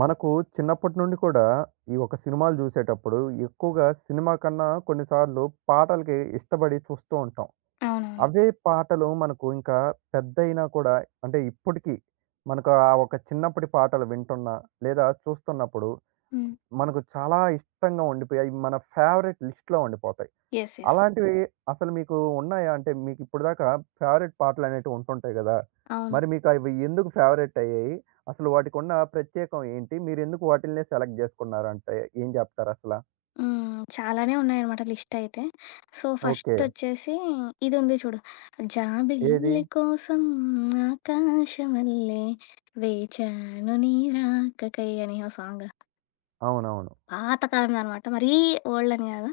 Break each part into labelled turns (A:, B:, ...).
A: మనకు చిన్నప్పటి నుండి కూడా, ఈ ఒక సినిమాలు జూసేటప్పుడు ఎక్కువగా సినిమా కన్నా కొన్నిసార్లు పాటలకి ఇష్టపడి చూస్తూ ఉంటాం.
B: అవునవును.
A: అవే పాటలు మనకు ఇంకా పెద్దయినా కూడా అంటే ఇప్పటికి మనకు ఆ ఒక చిన్నప్పటి పాటలు వింటున్నా, లేదా చూస్తున్నప్పుడు
B: హ్మ్.
A: మనకు చాలా ఇష్టంగా ఉండిపోయి అయి మన ఫేవరెట్ లిస్ట్‌లో ఉండిపోతాయి.
B: యెస్. యెస్.
A: అలాంటివి అసలు మీకు ఉన్నాయా? అంటే మీకు ఇప్పటిదాకా ఫేవరెట్ పాటలనేటివి ఉంటుంటాయి గదా!
B: అవును.
A: మరి మీకు అవి ఎందుకు ఫేవరెట్ అయ్యాయి? అసలు వాటికున్న ప్రత్యేకం ఏంటి? మీరెందుకు వాటిల్నే సెలెక్ట్ జేసుకున్నారంటే ఏం జెప్తారు అసల?
B: హ్మ్. చాలానే ఉన్నాయన్నమాట లిస్టయితే. So,
A: okay.
B: ఫస్టొచ్చేసి ఇదుంది చూడు.
A: ఏది?
B: జాబిల్లి కోసం ఆకాశమల్లె వేచాను నీ రాకకై అని ఓ సాంగ్.
A: అవునవును.
B: పాత కాలమేనమాట. మరీ ఓల్డ్ అని గాదు.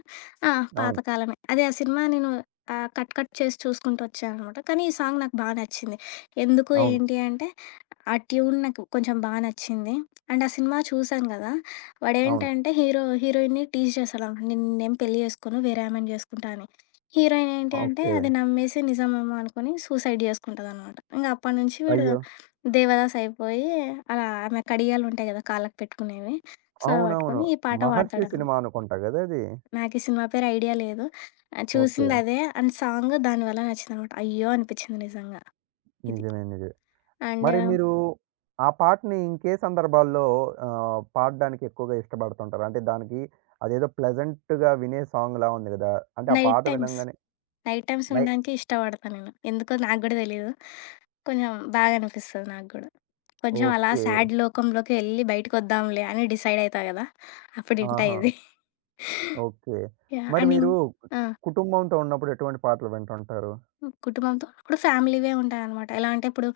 B: ఆ! పాత
A: అవును.
B: కాలమే. అదే ఆ సినిమా నేను కట్ కట్ చేసి చూసుకుంటూ వచ్చాననమాట. కానీ ఈ సాంగ్ నాకు బా నచ్చింది. ఎందుకు,
A: అవును.
B: ఏంటి అంటే ఆ ట్యూన్ నాకు కొంచెం బా నచ్చింది. అండ్ ఆ సినిమా చూసాను గదా!
A: అవును.
B: వాడేంటంటే హీరో, హీరోయిన్‌ని టీజ్ చేస్తాడనమాట. నిన్నేం పెళ్లి చేసుకోను, వేరే ఆమెని జేసుకుంటా అని. హీరోయిన్ ఏంటి అంటే
A: ఓకే.
B: అది నమ్మేసి నిజమేమో అనుకోని సూసైడ్ జేసుకుంటదనమాట. ఇంగ అప్పటి నుంచి వీడు
A: అయ్యో!
B: దేవదాస్ అయిపోయి అలా ఆమె కడియాలుంటాయి గదా! కాళ్ళకి పెట్టుకునేవి. సొరవ
A: అవునవును.
B: పట్టుకొని ఈ పాట
A: 'మహర్షి'
B: పాడతాడనమాట.
A: సినిమా అనుకుంటా గదా! అది.
B: నాకీ సినిమా పేరు ఐడియా లేదు.
A: ఓకే.
B: చూసిందదే అండ్ సాంగ్ దాని వల్ల నచ్చిందనమాట. అయ్యో! అనిపిచ్చింది నిజంగా ఇది.
A: నిజమే. నిజమే.
B: అండ్
A: మరి మీరు ఆ పాటని ఇంకే సందర్భాల్లో పాడడానికి ఎక్కువగా ఇష్టపడుతుంటారు? అంటే దానికి అదేదో ప్లెజెంట్‌గా వినే సాంగ్‌లా ఉంది గదా! అంటే ఆ
B: నైట్
A: పాట
B: టైమ్స్,
A: వినంగానే
B: నైట్ టైమ్స్
A: నై
B: వినడానికి ఇష్టపడతా నేను. ఎందుకో నాకు గూడా తెలీదు. కొంచెం బాగా అనిపిస్తది నాకు గూడా. కొంచెం అలా
A: ఓకే.
B: సాడ్ లోకంలోకి ఎళ్లి బయటకొద్దాంలే అని డిసైడ్ అయితా గదా! అప్పుడు ఇంటా
A: ఆహా!
B: ఇది.
A: ఓకే.
B: యాహ్!
A: మరి
B: అండ్ ఇం
A: మీరు
B: ఆ!
A: కుటుంబంతో ఉన్నప్పుడు ఎటువంటి పాటలు వింటుంటారు?
B: కుటుంబంతో ఇప్పుడు ఫ్యామిలీవే ఉంటాయనమాట. ఎలా అంటే ఇప్పుడు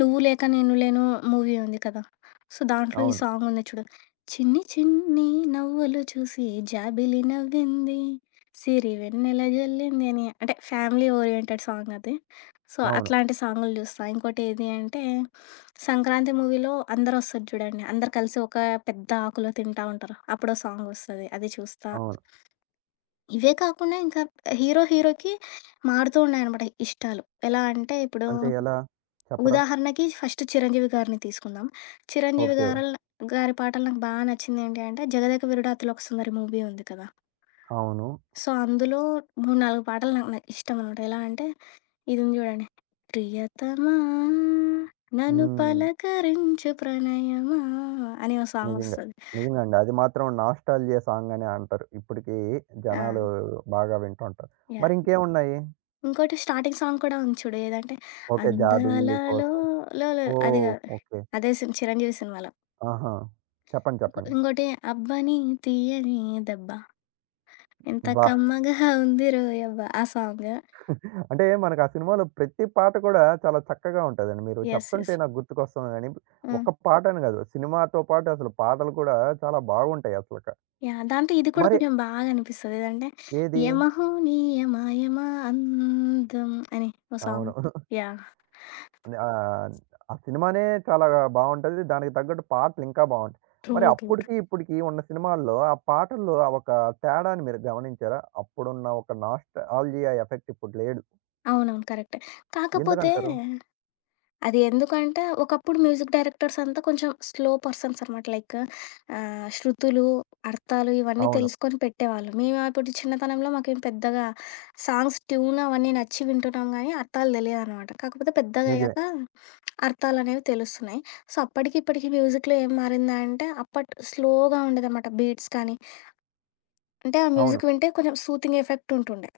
B: 'నువ్వు లేక నేను లేను' మూవీ ఉంది కదా! సో, దాంట్లో ఈ
A: అవును.
B: సాంగ్ ఉంది చూడు. చిన్ని చిన్ని నవ్వులు చూసి జాబిలి నవ్వింది. సిరివెన్నెల జల్లింది అని అంటే ఫ్యామిలీ ఓరియెంటెడ్ సాంగ్ అది. సో,
A: అవును.
B: అట్లాంటి సాంగులు చూస్తా. ఇంకోటి ఏది అంటే 'సంక్రాంతి' మూవీలో అందరొస్తారు చూడండి. అందరు కలిసి ఒక పెద్ద ఆకులో తింటా ఉంటారు. అప్పుడో సాంగొస్తది. అది చూస్తా.
A: అవును.
B: ఇవే కాకుండా ఇంకా హీరో, హీరోకి మారుతూ ఉన్నాయనమాట ఇష్టాలు. ఎలా అంటే ఇప్పుడు
A: అంటే ఎలా? చెప్పరా?
B: ఉదాహరణకి ఫస్ట్ 'చిరంజీవి' గారిని తీసుకుందాం. 'చిరంజీవి'
A: ఓకే.
B: గారల్ గారి పాటలు నాకు బాగా నచ్చింది ఏంటి అంటే 'జగదేక వీరుడు అతిలోక సుందరి' మూవీ ఉంది కదా!
A: అవును.
B: సో, అందులో 3, 4 పాటలు నాకు న ఇష్టమనమాట. ఎలా అంటే ఇది ఉంది చూడండి. ప్రియతమా నన్ను
A: హ్మ్.
B: పలకరించు ప్రణయమా అని ఓ
A: నిజంగా.
B: సాంగొస్తది.
A: నిజంగా అండి. అది మాత్రం నాస్టాల్జియా సాంగ్ అనే అంటారు. ఇప్పటికి
B: ఆ!
A: జనాలు బాగా వింటుంటారు. మరి
B: యాహ్!
A: ఇంకేమున్నాయి?
B: ఇంకోటి స్టార్టింగ్ సాంగ్ కూడా ఉంది చూడు. ఏదంటే,
A: ఓకే.
B: అందాలలో
A: జాబిల్లి కోసం.
B: లో లో అది
A: ఓహ్!
B: గాదు.
A: ఓకే.
B: అదే సిన్ చిరంజీవి సినిమాలో.
A: ఆహా! చెప్పండి. చెప్పండి.
B: ఇంకోటి 'అబ్బని తీయని దెబ్బ ఎంత
A: అబ్బా!
B: కమ్మగా ఉంది రోయబ్బ' ఆ సాంగ్.
A: అంటే మనకు ఆ సినిమాలో ప్రతి పాట కూడా చాలా చక్కగా ఉంటదండి. మీరు
B: యెస్. యెస్.
A: చెప్తుంటే నాకు గుర్తుకొస్తుంది గానీ,
B: హ్మ్.
A: ఒక్క పాట అని గాదు. సినిమాతో పాటు అసలు పాటలు కూడా చాలా బాగుంటాయి అసలక.
B: యాహ్! దాంట్లో ఇది కూడా
A: మరి
B: కొంచెం బాగా అనిపిస్తది. ఏదంటే,
A: ఏది?
B: యమహో నీ యమ యమ అందం అని ఓ సాంగ్.
A: అవును.
B: యాహ్!
A: ఆహ్, ఆ సినిమానే చాలా బావుంటది. దానికి తగ్గట్టు పాటలు ఇంకా బావుంటాయి.
B: ట్రూ.
A: మరి
B: ట్రూ.
A: అప్పటికి, ఇప్పటికి ఉన్న సినిమాల్లో ఆ పాటల్లో ఆ ఒక తేడాని మీరు గమనించారా? అప్పుడున్న ఒక నాస్టాల్జియా ఎఫెక్ట్ ఇప్పుడు లేడు.
B: అవునవును. కరెక్టే. కాకపోతే
A: ఎందుకంటారు?
B: అది ఎందుకంటే, ఒకప్పుడు మ్యూజిక్ డైరెక్టర్స్ అంతా కొంచెం స్లో పర్సన్స్ అనమాట. లైక్ శృతులు, అర్థాలు ఇవన్నీ
A: అవును.
B: తెలుసుకొని పెట్టేవాళ్ళు. మేము అప్పుడు చిన్నతనంలో మాకేం పెద్దగా సాంగ్స్ ట్యూన్ అవన్నీ నచ్చి వింటున్నాం గానీ, అర్థాలు తెలియదనమాట. కాకపోతే
A: నిజమే.
B: పెద్దగయ్యాక అర్థాలనేవి తెలుస్తున్నాయి. సో, అప్పటికి, ఇప్పటికి మ్యూజిక్‌లో ఏం మారిందంటే, అప్పట్ స్లోగా ఉండేదనమాట బీట్స్ కానీ, అంటే ఆ
A: అవును.
B: మ్యూజిక్ వింటే కొంచెం సూతింగ్ ఎఫెక్ట్ ఉంటుండే.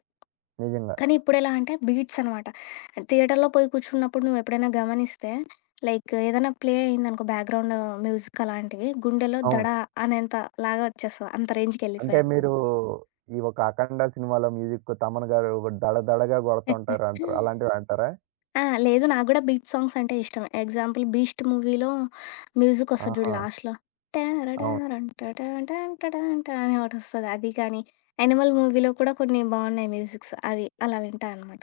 A: నిజంగా.
B: కానీ ఇప్పుడెలా అంటే బీట్స్ అనమాట. థియేటర్‌లో పోయి కూర్చున్నప్పుడు నువ్వెప్పుడైనా గమనిస్తే లైక్ ఏదైనా ప్లే అయిందనుకో బ్యాక్‌గ్రౌండ్ మ్యూజిక్ అలాంటివి గుండెలో దడ
A: అవును.
B: అనేంత లాగా వచ్చేస్తది. అంత
A: అంటే
B: రేంజ్‌కెళ్ళిపోయాను.
A: మీరు ఈ ఒక 'అఖండ' సినిమాలో మ్యూజిక్ తమన్ గారు దడ దడగా కొడుతుంటారు అంటారు. అలాంటివి అంటారా?
B: ఆ! లేదు నాకు గూడా బీట్ సాంగ్స్ అంటే ఇష్టమే. ఎగ్జాంపుల్ 'బీస్ట్' మూవీలో మ్యూజిక్ వస్తది జూడు
A: ఆహా!
B: లాస్ట్‌లో.
A: అవును.
B: అని ఒకటొస్తది అది కానీ, 'యానిమల్' మూవీలో కూడా కొన్ని బావున్నాయి మ్యూజిక్స్ అవి అలా వింటా అనమాట.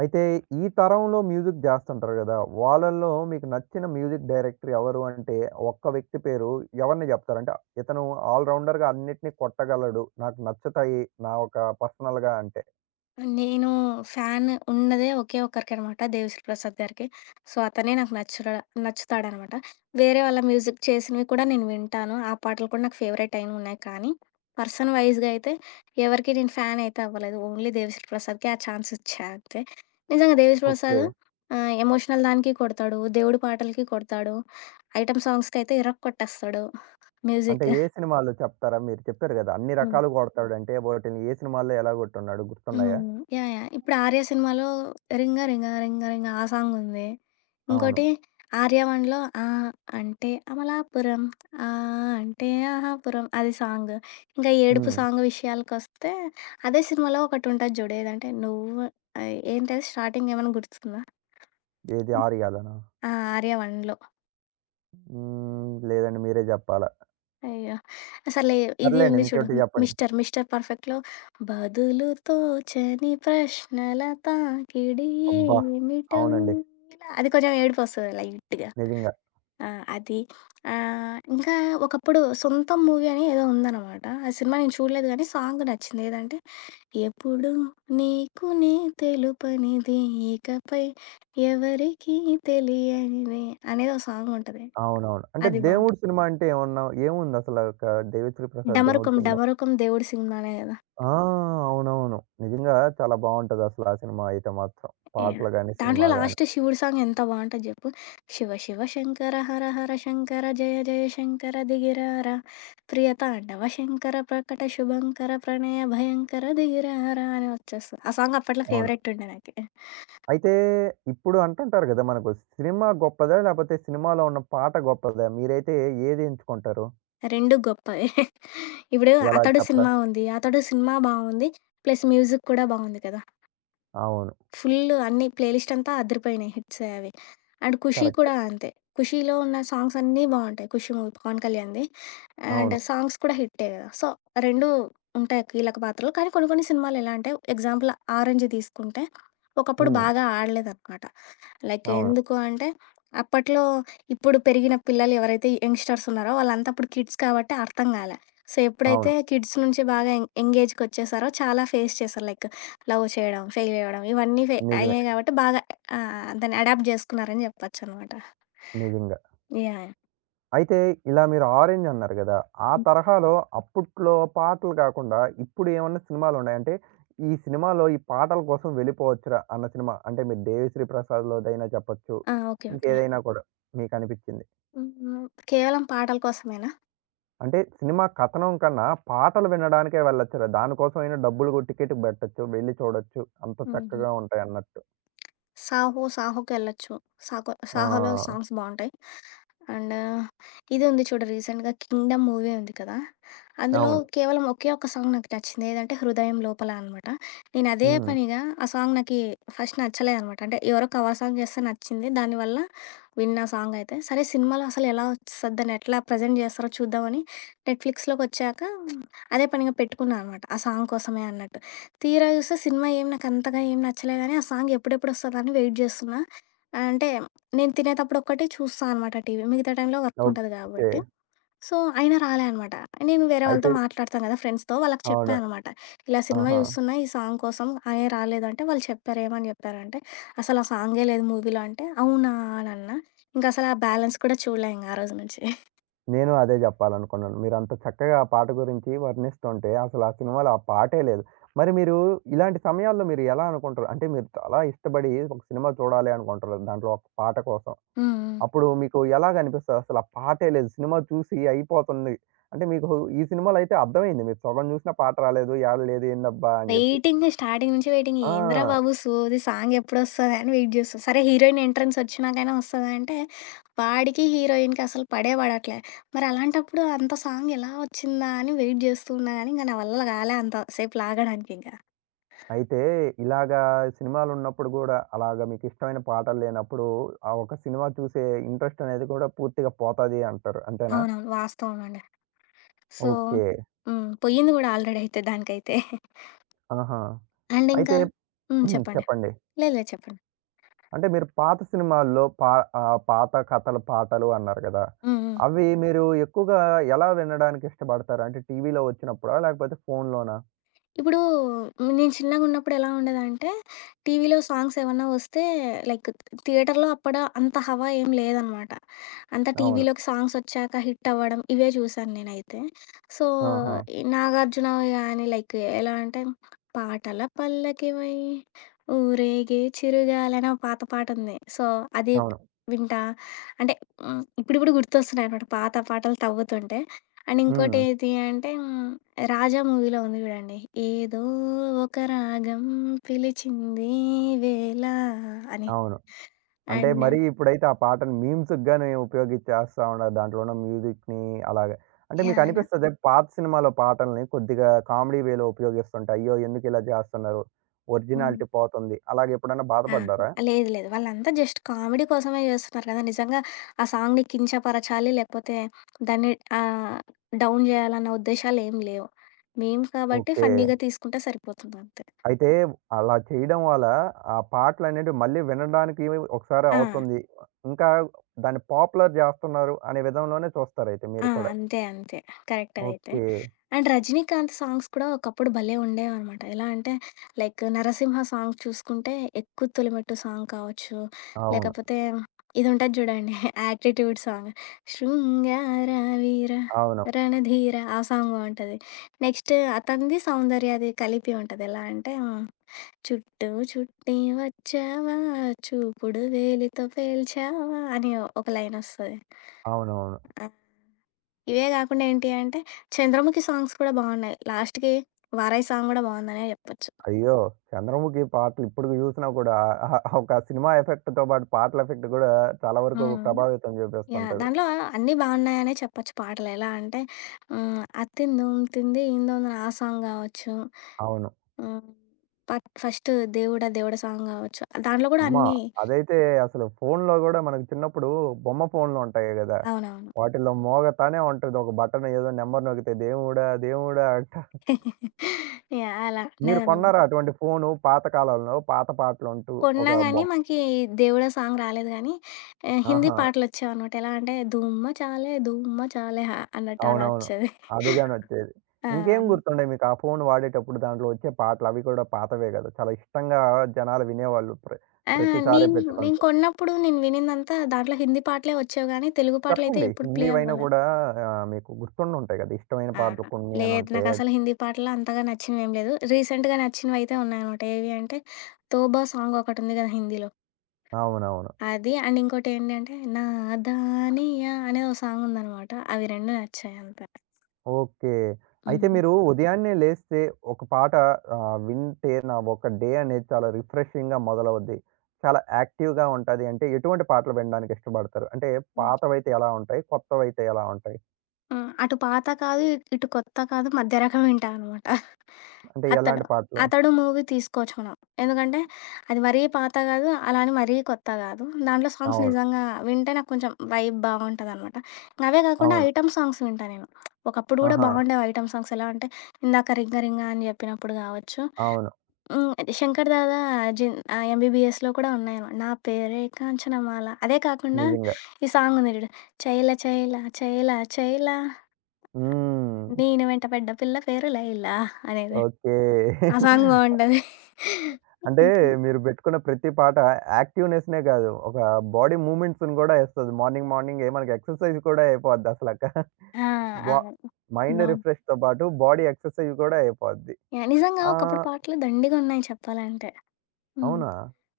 A: అయితే ఈ తరంలో మ్యూజిక్ జేస్తుంటారు గదా! వాళ్ళల్లో మీకు నచ్చిన మ్యూజిక్ డైరెక్టర్ ఎవరు అంటే ఒక్క వ్యక్తి పేరు ఎవరిని జెప్తారు? అంటే ఇతను ఆల్ రౌండర్‌గా అన్నిటిని కొట్టగలడు. నాకు నచ్చుతాయి. నా ఒక పర్సనల్‌గా అంటే.
B: నేను ఫ్యాన్ ఉన్నదే ఒకే ఒక్కరికనమాట. 'దేవిశ్రీ ప్రసాద్' గారికి. సో, అతనే నాకు నచ్చుడ నచ్చుతాడనమాట. వేరే వాళ్ళ మ్యూజిక్ చేసినవి కూడా నేను వింటాను. ఆ పాటలు కూడా నాకు ఫేవరెట్ అయినున్నాయి. కానీ, పర్సన్ వైస్‌గా అయితే ఎవరికీ నేను ఫ్యాన్ అయితే అవ్వలేదు. ఓన్లీ 'దేవిశ్రీ ప్రసాద్‌కే' ఆ ఛాన్స్ ఇచ్చా అంతే. నిజంగా 'దేవిశ్రీ
A: ఓకే.
B: ప్రసాద్' ఎమోషనల్ దానికి కొడతాడు. దేవుడి పాటలకి కొడతాడు. ఐటెమ్ సాంగ్స్‌కైతే ఇరక్కొట్టేస్తాడు
A: అంటే
B: మ్యూజిక్.
A: ఏ సినిమాలో చెప్తారా? మీరు చెప్పారు గదా! అన్ని
B: హ్మ్.
A: రకాలుగా కొడతాడంటే వాటిని ఏ సినిమాల్లో ఎలా గొట్టున్నాడో
B: హ్మ్.
A: గుర్తున్నాయా?
B: యాహ్! యాహ్! ఇప్పుడు 'ఆర్య' సినిమాలో 'రింగా రింగా రింగా రింగా' ఆ సాంగుంది.
A: అవును.
B: ఇంకోటి 'ఆర్యవన్‌లో' 'ఆ అంటే అమలాపురం ఆ అంటే ఆహాపురం' అది సాంగ్. ఇంకా ఏడుపు
A: హ్మ్.
B: సాంగ్ విషయాలకొస్తే అదే సినిమాలో ఒకటుంటది చూడు ఏదంటే నువ్వు ఏంటది స్టార్టింగ్ ఏమన్నా గుర్తుందా?
A: ఏది ఆరిగాలనా?
B: ఆ! 'ఆర్య 1లో'.
A: హ్మ్. లేదండి. మీరే జెప్పాలా?
B: అయ్యో! అసలే ఇది
A: సర్లేండి
B: ఉంది చూడు.
A: ఇంకోటి
B: మ్
A: జెప్పండి.
B: 'మిస్టర్ మిస్టర్ పర్ఫెక్ట్‌లో' బదులు తోచని ప్రశ్నల తాకిడి
A: అబ్బా!
B: ఏమిటో
A: అవునండి.
B: ఇలా అది కొంచెం ఏడుపొస్తది లైట్‌గా.
A: నిజంగా.
B: ఆ! అది. ఇంకా ఒకప్పుడు 'సొంతం' మూవీ అని ఏదో ఉందనమాట. ఆ సినిమా నేను చూడలేదు గానీ సాంగ్ నచ్చింది. ఏదంటే ఎప్పుడు నీకు నే తెలుపనిది ఇకపై ఎవరికీ తెలియనిది అనేది ఒక సాంగుంటది.
A: అవునవును. అంటే
B: అది
A: దేవుడు
B: బావుంటది.
A: సినిమా అంటే ఏమన్నా ఏముందసల ఒక 'దేవిశ్రీ ప్రసాద్' దేవుడు
B: 'డమరుకం
A: సినిమా.
B: డమరుకం దేవుడి' సినిమానే గదా!
A: ఆ! అవునవును. నిజంగా చాలా బావుంటదసల ఆ సినిమా అయితే మాత్రం.
B: యాహ్!
A: పాటలు గాని,
B: దాంట్లో
A: సినిమా గాని.
B: లాస్ట్ శివుడి సాంగ్ ఎంత బావుంటది జెప్పు. శివ శివ శంకర హర హర శంకర జయ జయ శంకర దిగిరారా ప్రియతాండవ శంకర ప్రకట శుభంకర ప్రణయ భయంకర దిగిరారా అని వచ్చేస్తది. ఆ సాంగ్ అప్పట్లో
A: అవును.
B: ఫేవరెట్ ఉండే నాకి.
A: అయితే ఇప్పుడు అంటుంటారు గదా! మనకు సినిమా గొప్పదా? లేపోతే సినిమాలో ఉన్న పాట గొప్పదా? మీరైతే ఏది ఎంచుకుంటారు?
B: 2 గొప్పవే. ఇప్పుడు
A: ఎలా
B: 'అతడు'
A: చెప్పరా?
B: సినిమా ఉంది. 'అతడు' సినిమా బావుంది. ప్లస్ మ్యూజిక్ కూడా బావుంది కదా!
A: అవును.
B: ఫుల్ అన్ని ప్లే లిస్ట్ అంతా అదిరిపోయినాయి హిట్సే అవి. అండ్ 'ఖుషి'
A: కరెక్టే.
B: కూడా అంతే. 'ఖుషిలో' ఉన్న సాంగ్స్ అన్నీ బావుంటాయి. 'ఖుషి' మూవీ పవన్ కళ్యాణ్‌ది. అండ్
A: అవును.
B: సాంగ్స్ కూడా హిట్టే కదా! సో, రెండు ఉంటాయి కీలక పాత్రలు. కానీ కొన్ని కొన్ని సినిమాలు ఎలా అంటే ఎగ్జాంపుల్ 'ఆరెంజ్' తీసుకుంటే, ఒకప్పుడు
A: హ్మ్.
B: బాగా ఆడలేదనమాట. లైక్
A: అవును.
B: ఎందుకు అంటే అప్పట్లో ఇప్పుడు పెరిగిన పిల్లలు ఎవరైతే యంగ్‌స్టర్స్ ఉన్నారో వాళ్ళంతా అప్పుడు కిడ్స్ కాబట్టి అర్థం కాలే. సో, ఎప్పుడైతే
A: అవును.
B: కిడ్స్ నుంచి బాగా యం యంగ్ ఏజ్‌కొచ్చేసారో చాలా ఫేస్ చేశారు. లైక్ లవ్ చేయడం, ఫెయిల్ అవ్వడం ఇవన్నీ ఫె
A: నిజమే.
B: అయ్యాయి కాబట్టి బాగా దాన్ని అడాప్ట్ చేసుకున్నారని చెప్పొచ్చనమాట.
A: నిజంగా.
B: యాహ్!
A: అయితే ఇలా మీరు 'ఆరెంజ్' అన్నారు గదా! ఆ
B: హ్మ్.
A: తరహాలో అప్పట్లో పాటలు గాకుండా ఇప్పుడు ఏమన్నా సినిమాలున్నాయా? అంటే ఈ సినిమాలో ఈ పాటల కోసం వెళ్ళిపోవచ్చురా అన్న సినిమా అంటే మీరు 'దేవిశ్రీ ప్రసాద్‌లోదైనా' చెప్పొచ్చు.
B: ఆ! ఓకే. ఓకే.
A: ఇంకేదైనా కూడా మీకనిపిచ్చింది.
B: హ్మ్. కేవలం పాటల కోసమేనా?
A: అంటే సినిమా కథనం కన్నా పాటలు వినడానికే వెళ్ళొచ్చురా. దానికోసమైనా డబ్బులు గొ టికెట్ బెట్టొచ్చు. వెళ్లి చూడొచ్చు. అంత
B: హుహు.
A: చక్కగా ఉంటాయన్నట్టు.
B: 'సాహో', 'సాహో'కెళ్ళొచ్చు. 'సాహో' 'సాహో'లో
A: ఆ!
B: సాంగ్స్ బావుంటాయి. అండ్ ఇది ఉంది చూడు రీసెంట్‌గా 'కింగ్డమ్' మూవీ ఉంది కదా! అందులో
A: అవును.
B: కేవలం ఒకే ఒక్క సాంగ్ నాకు నచ్చింది. ఏదంటే 'హృదయం లోపల' అనమాట. నేను అదే
A: హ్మ్.
B: పనిగా ఆ సాంగ్ నాకి ఫస్ట్ నచ్చలేదనమాట. అంటే ఎవరో కవర్ సాంగ్ చేస్తే నచ్చింది. దానివల్ల విన్నా సాంగ్ అయితే. సరే సినిమాలో అసలు ఎలా వస్తది, దాన్ని ఎట్లా ప్రజెంట్ చేస్తారో చూద్దామని నెట్‌ఫ్లిక్స్‌లోకొచ్చాక అదే పనిగా పెట్టుకున్నా అనమాట. ఆ సాంగ్ కోసమే అన్నట్టు. తీరా చూస్తే సినిమా ఏం నాకంతగా ఏం నచ్చలే గానీ, ఆ సాంగ్ ఎప్పుడెప్పుడొస్తదా అని వెయిట్ జేస్తున్నా. అంటే, నేను తినేతప్పుడు ఒక్కటి చూస్తా అనమాట టీవీ. మిగతా టైంలో వర్క్ ఉంటది
A: ఓకే.
B: గాబట్టి. సో, అయినా రాలే అనమాట. నేను వేరే
A: అయితే
B: వాళ్ళతో మాట్లాడతాను గదా ఫ్రెండ్స్‌తో, వాళ్ళకి చెప్పా
A: అవును.
B: అనమాట. ఇలా సినిమా
A: ఆహా!
B: జూస్తున్నా ఈ సాంగ్ కోసం, అయే రాలేదంటే వాళ్ళు చెప్పారు. ఏమని జెప్పారంటే, "అసలు ఆ సాంగే లేదు మూవీలో" అంటే, "అవునా" అనన్నా. ఇంకసలా బ్యాలెన్స్ కూడా చూడలే ఇంగ ఆ రోజు నుంచి.
A: నేను అదే జెప్పాలనుకున్నాను. మీరంత చక్కగా ఆ పాట గురించి వర్ణిస్తుంటే అసలు ఆ సినిమాలో ఆ పాటే లేదు. మరి మీరు ఇలాంటి సమయాల్లో మీరు ఎలా అనుకుంటారు? అంటే మీరు చాలా ఇష్టపడి ఒక సినిమా చూడాలి అనుకుంటారు. దాంట్లో ఒక పాట కోసం.
B: హ్మ్. హ్మ్.
A: అప్పుడు మీకు ఎలాగనిపిస్తది? అసలు ఆ పాటే లేదు. సినిమా చూసి అయిపోతుంది. అంటే మీకు ఈ సినిమాలో అయితే అర్థమైంది. మీరు సగం జూసినా పాట రాలేదు. యాడ లేదు ఏందబ్బా! అని జెప్పి.
B: వెయిటింగ్. స్టార్టింగ్ నుంచి వెయిటింగ్. ఏందిరా
A: ఆ!
B: బాబు సోది సాంగ్ ఎప్పుడొస్తదా అని వెయిట్ జేస్తా. సరే హీరోయిన్ ఎంట్రన్స్ వచ్చినాకైనా వస్తదా అంటే, వాడికి హీరోయిన్‌కి అసలు పడే పడట్లే. మరి అలాంటప్పుడు అంత సాంగ్ ఎలా వచ్చిందా అని వెయిట్ జేస్తూ ఉన్నా గానీ, ఇంక నా వల్ల గాలే అంత సేపు లాగడానికి ఇంక.
A: అయితే ఇలాగా సినిమాలున్నప్పుడు గూడా, అలాగా మీకిష్టమైన పాటలు లేనప్పుడు, ఆ ఒక సినిమా చూసే ఇంట్రెస్ట్ అనేది కూడా పూర్తిగా పోతది అంటారు. అంతేనా?
B: అవునవును. వాస్తవం అండి. So
A: okay.
B: హ్మ్. పోయింది గూడా ఆల్రెడీ అయితే దానికైతే.
A: ఆహా!
B: అండ్ ఇంకా
A: అయితే
B: హ్మ్.
A: హ్మ్.
B: చెప్పండి.
A: చెప్పండి.
B: లేదు లేదు చెప్పండి.
A: అంటే మీరు పాత సినిమాల్లో పాత కథల పాటలు అన్నారు గదా!
B: హ్మ్. హ్మ్.
A: అవి మీరు ఎక్కువగా ఎలా వినడానికి ఇష్టపడతారు? అంటే టీవీలో వచ్చినప్పుడా? లేకపోతే ఫోనులోనా?
B: ఇప్పుడూ నేను చిన్నగున్నప్పుడు ఎలా ఉండేదంటే, టీవీలో సాంగ్స్ ఏవన్నా వస్తే లైక్ థియేటర్‌లో అప్పుడ అంత హవా ఏం లేదనమాట. అంతా
A: అవును.
B: టీవీలోకి సాంగ్స్ వచ్చాక హిట్ అవ్వడం ఇవే చూశాను నేనైతే. సో,
A: ఆహా!
B: ఈ నాగార్జునవి గానీ లైక్ ఎలా అంటే, పాటల పల్లకివై ఊరేగే చిరుగాలని ఒక పాత పాటుంది. సో, అది
A: అవును.
B: వింటా అంటే హ్మ్, ఇప్పుడిప్పుడు గుర్తొస్తున్నాయనమాట పాత పాటలు తవ్వుతుంటే. అండ్
A: హ్మ్.
B: ఇంకోటేది అంటే హ్మ్ 'రాజా' మూవీలో ఉంది చూడండి. ఏదో ఒక రాగం పిలిచింది వేళ అని.
A: అవును. అంటే
B: అండ్
A: మరీ ఇప్పుడైతే ఆ పాటను మీమ్స్‌కి గాని ఉపయోగిచ్చేస్తా ఉన్నారు. దాంట్లో ఉన్న మ్యూజిక్‌ని అలాగా. అంటే
B: యాన
A: మీకనిపిస్తదా పాత సినిమాలో పాటల్ని కొద్దిగా కామెడీ వేలో ఉపయోగిస్తుంటే, అయ్యో! ఎందుకిలా జేస్తున్నారు?
B: హ్మ్.
A: ఒరిజినాలిటీ పోతుంది. అలాగెప్పుడన్నా
B: ఆ!
A: బాధపడ్డారా?
B: లేదు లేదు. వాళ్ళంతా జస్ట్ కామెడీ కోసమే చేస్తున్నారు కదా! నిజంగా ఆ సాంగ్‌ని కించపరచాలి లేకపోతే దాన్ని ఆహ్, డౌన్ చేయాలన్న ఉద్దేశాలేమి లేవు. మేము కాబట్టి
A: ఓకే.
B: ఫన్నీగా తీసుకుంటే సరిపోతుందంతే.
A: అయితే అలా చేయడం వల్ల ఆ పాటలనేటివి మళ్ళీ వినడానికి ఒకసారి
B: ఆ!
A: అవుతుంది. ఇంకా దాన్ని పాపులర్ జేస్తున్నారు అనే విధంలోనే చూస్తారైతే
B: ఆ!
A: మీరు కూడా.
B: అంతే. అంతే. కరెక్ట్ అదైతే.
A: ఓకే.
B: అండ్ 'రజనీకాంత్' సాంగ్స్ కూడా ఒకప్పుడు భలే ఉండేవనమాట. ఎలా అంటే లైక్ 'నరసింహ' సాంగ్ చూసుకుంటే 'ఎక్కు తొలిమెట్టు' సాంగ్ కావచ్చు,
A: అవును.
B: లేకపోతే ఇదుంటది చూడండి 'యాటిట్యూడ్' సాంగ్ 'శృంగార వీర
A: అవును.
B: రణధీర' ఆ సాంగ్ బావుంటది. నెక్స్ట్ అతనిది, సౌందర్యది కలిపి ఉంటది. ఎలా అంటే చుట్టూ చుట్టి వచ్చావా చూపుడు వేలితో పేల్చావా అని ఒక లైనొస్తది.
A: అవునవును.
B: ఆ! ఇవే గాకుండా ఏంటి అంటే 'చంద్రముఖి' సాంగ్స్ కూడా బావున్నాయి. లాస్ట్‌కి 'వారాహి' సాంగ్ గూడా బావుందనే జెప్పొచ్చు.
A: అయ్యో! 'చంద్రముఖి' పాటలు ఇప్పటికి చూసినా కూడా ఒక సినిమా ఎఫెక్ట్‌తో పాటు పాటల ఎఫెక్ట్ గూడా చాలా వరకు
B: హ్మ్.
A: ప్రభావితం
B: యాహ్!
A: చూపిస్తుంటది.
B: దాంట్లో అన్నీ బావున్నాయనే చెప్పొచ్చు పాటలు. ఎలా అంటే హ్మ్, 'అత్తిందోం తిందీందోందన' ఆ సాంగ్ గావచ్చు.
A: అవును.
B: హ్మ్, పట్ ఫస్ట్ 'దేవుడా దేవుడా' సాంగ్ గావచ్చు. దాంట్లో గూడా
A: అమ్మ!
B: అన్నీ
A: అదైతే అసలు ఫోన్‌లో గూడా మనకు చిన్నప్పుడు బొమ్మ ఫోన్‌లు ఉంటాయి గదా!
B: అవునవును.
A: వాటిల్లో మోగతానే ఉంటది. ఒక బటన్ ఏదో నంబర్ నొక్కితే దేవుడా! దేవుడా! అంట.
B: యాహ్! అలా
A: మీరు
B: అనేదాన్ని.
A: కొన్నారా అటువంటి ఫోను పాత కాలంలో పాత పాటలంటూ ఒక
B: కొన్నా గానీ
A: బొమ్మ?
B: మనకి 'దేవుడా' సాంగ్ రాలేదు గానీ హిందీ
A: ఆహా!
B: పాటలొచ్చేవనమాట. ఎలా అంటే 'ధూమ్మ చాలే ధూమ్మ చాలే' హ అన్నట్టు అలా
A: అవునవును.
B: ఒచ్చేది.
A: అదుగానొచ్చేది.
B: ఆ!
A: ఇంకేం గుర్తుండేయి మీకు ఆ ఫోను వాడేటప్పుడు దాంట్లో వచ్చే పాటలవి కూడా పాతవే గదా! చాలా ఇష్టంగా జనాలు వినేవాళ్ళు.
B: ఆ!
A: ప్రతిసారి
B: నేను నేను
A: పెట్టుకుంటూ.
B: కొన్నప్పుడు నేను వినిందంతా దాంట్లో హిందీ పాటలే వచ్చేవి గానీ, తెలుగు పాటలైతే
A: చెప్పండి.
B: ఎప్పుడు ప్లే
A: హిందీవైనా
B: అవ్వల.
A: కూడా మీకు గుర్తుండుంటాయి గదా! ఇష్టమైన పాటలు
B: ఆహా!
A: కొన్ని
B: లేదు.
A: అనుంటే.
B: నాకసలు హిందీ పాటలు అంతగా నచ్చినవేం లేదు. రీసెంట్‌గా నచ్చినవైతే ఉన్నాయనమాట. ఏవి అంటే 'తోబా' సాంగ్ ఒకటుంది గదా! హిందీలో.
A: అవునవును.
B: అది అండ్ ఇంకోటేంటంటే 'నాదానియా' అనే ఓ సాంగుందనమాట. అవి 2 నచ్చాయంతే.
A: ఓకే. అయితే
B: హ్మ్.
A: మీరు ఉదయాన్నే లేస్తే ఒక పాట వింటే నా ఒక డే అనేది చాలా రిఫ్రెషింగ్‌గా మొదలవుద్ది. చాలా యాక్టివ్‌గా ఉంటది అంటే ఎటువంటి పాటలు వినడానికి ఇష్టపడతారు? అంటే
B: హ్మ్.
A: పాతవైతే ఎలా ఉంటాయి? కొత్తవైతే ఎలా ఉంటాయి?
B: ఆ! అటు పాత కాదు, ఇటు కొత్త కాదు. మధ్య రకం వింటా అనమాట.
A: అంటే
B: అతడు
A: ఎలాంటి పాటలు?
B: అతడు మూవీ తీసుకోవచ్చు మనం. ఎందుకంటే అది మరీ పాత కాదు, అలా అని మరీ కొత్త కాదు. దాంట్లో సాంగ్స్
A: అవును.
B: నిజంగా వింటే నాకు కొంచెం వైబ్ బావుంటదనమాట. అవే కాకుండా
A: అవును.
B: ఐటెమ్ సాంగ్స్ వింటా నేను. ఒకప్పుడు కూడా
A: ఆహా!
B: బావుండేవి ఐటెమ్ సాంగ్స్. ఎలా అంటే ఇందాక 'రింగా రింగా' అని చెప్పినప్పుడు కావచ్చు.
A: అవును.
B: హ్మ్, శంకర్ దాదా జిన్ 'ఎంబీబీఎస్‌లో' కూడా ఉన్నాయనమాట. నా పేరే కాంచనమాల అదే కాకుండా
A: నిజంగా.
B: ఈ సాంగ్ ఉంది చూడు 'చైల చైల చైల చైల'
A: హ్మ్.
B: నేను వెంట పడ్డ పిల్ల పేరు 'లైలా' అనేది.
A: ఓకే.
B: ఆ సాంగ్ బావుంటది.
A: అంటే మీరు బెట్టుకున్న ప్రతి పాట యాక్టివ్‌నెస్‌నే గాదు. ఒక బాడీ మూవ్‌మెంట్స్‌ని గూడా ఏస్తది. మార్నింగ్ మార్నింగే మనకి ఎక్సర్‌సైజ్ కూడా అయిపోద్దసలక.
B: ఆ!
A: బా
B: అవును.
A: మైండ్
B: బావుంది.
A: రిఫ్రెష్‌తో పాటు బాడీ ఎక్సర్‌సైజ్ గూడా అయిపోద్ది.
B: యాహ్! నిజంగా
A: ఆ!
B: ఒకప్పుడు పాటలు దండిగున్నాయి చెప్పాలంటే. హ్మ్.
A: అవునా?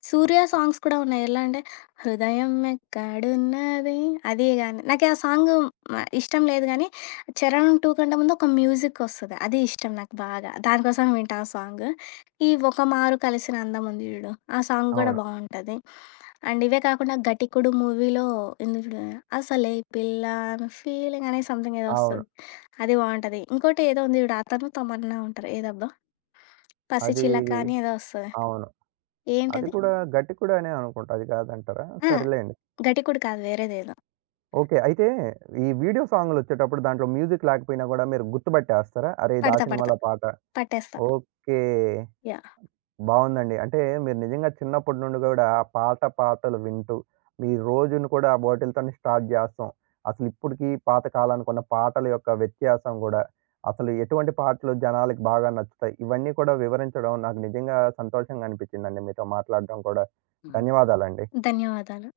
B: 'సూర్య' సాంగ్స్ కూడా ఉన్నాయి. ఎలా అంటే, హృదయం ఎక్కడున్నది అది గాని, నాకా సాంగు మ ఇష్టం లేదు గానీ, 'చరణ్ 2' కంటే ముందు ఒక మ్యూజికొస్తది. అది ఇష్టం నాకు బాగా. దానికోసం వింటా ఆ సాంగు. ఈ 'ఒకమారు కలిసిన అందం' ఉంది జూడు, ఆ సాంగ్ గూడా
A: అవును.
B: బావుంటది. అండ్ ఇవే కాకుండా 'ఘటికుడు' మూవీలో ఉంది జూడు, అసలే పిల్ల ఆమె ఫీలింగ్ అనే సంథింగ్ ఏదో
A: అవును.
B: వస్తది. అది బావుంటది. ఇంకోటి ఏదో ఉంది జూడు, అతను తమన్నా ఉంటారు. ఏదబ్బా
A: అది
B: 'పసిచిలక' అని ఏదో వస్తది.
A: అవును. అది
B: ఏంటది?
A: కూడా గట్టికుడానే అనుకుంటా. అది కాదంటారా?
B: ఆ!
A: సరేలెండి.
B: ఘటికుడు కాదు వేరేదేదో.
A: ఓకే. అయితే ఈ వీడియో సాంగులొచ్చేటప్పుడు దాంట్లో మ్యూజిక్ లేకపోయినా గూడా మీరు గుర్తుపట్టేస్తారా? అరే! ఇది ఆ
B: పడతా, పడతా.
A: సినిమాలో పాట.
B: పట్టేస్తా.
A: ఓకే.
B: యాహ్!
A: బావుందండి. అంటే మీరు నిజంగా చిన్నప్పటి నుండి గూడా ఆ పాత పాటలు వింటూ, మీ రోజును కూడా వాటిలతోనే స్టార్ట్ జేస్తాం. అసలు ఇప్పటికి పాత కాలానికి ఉన్న పాటల యొక్క వ్యత్యాసం గూడా, అసలు ఎటువంటి పాటలు జనాలకి బాగా నచ్చుతాయి. ఇవన్నీ కూడా వివరించడం నాకు నిజంగా సంతోషంగా అనిపించిందండి మీతో మాట్లాడడం కూడా.
B: హ్మ్.
A: ధన్యవాదాలండి.
B: ధన్యవాదాలు.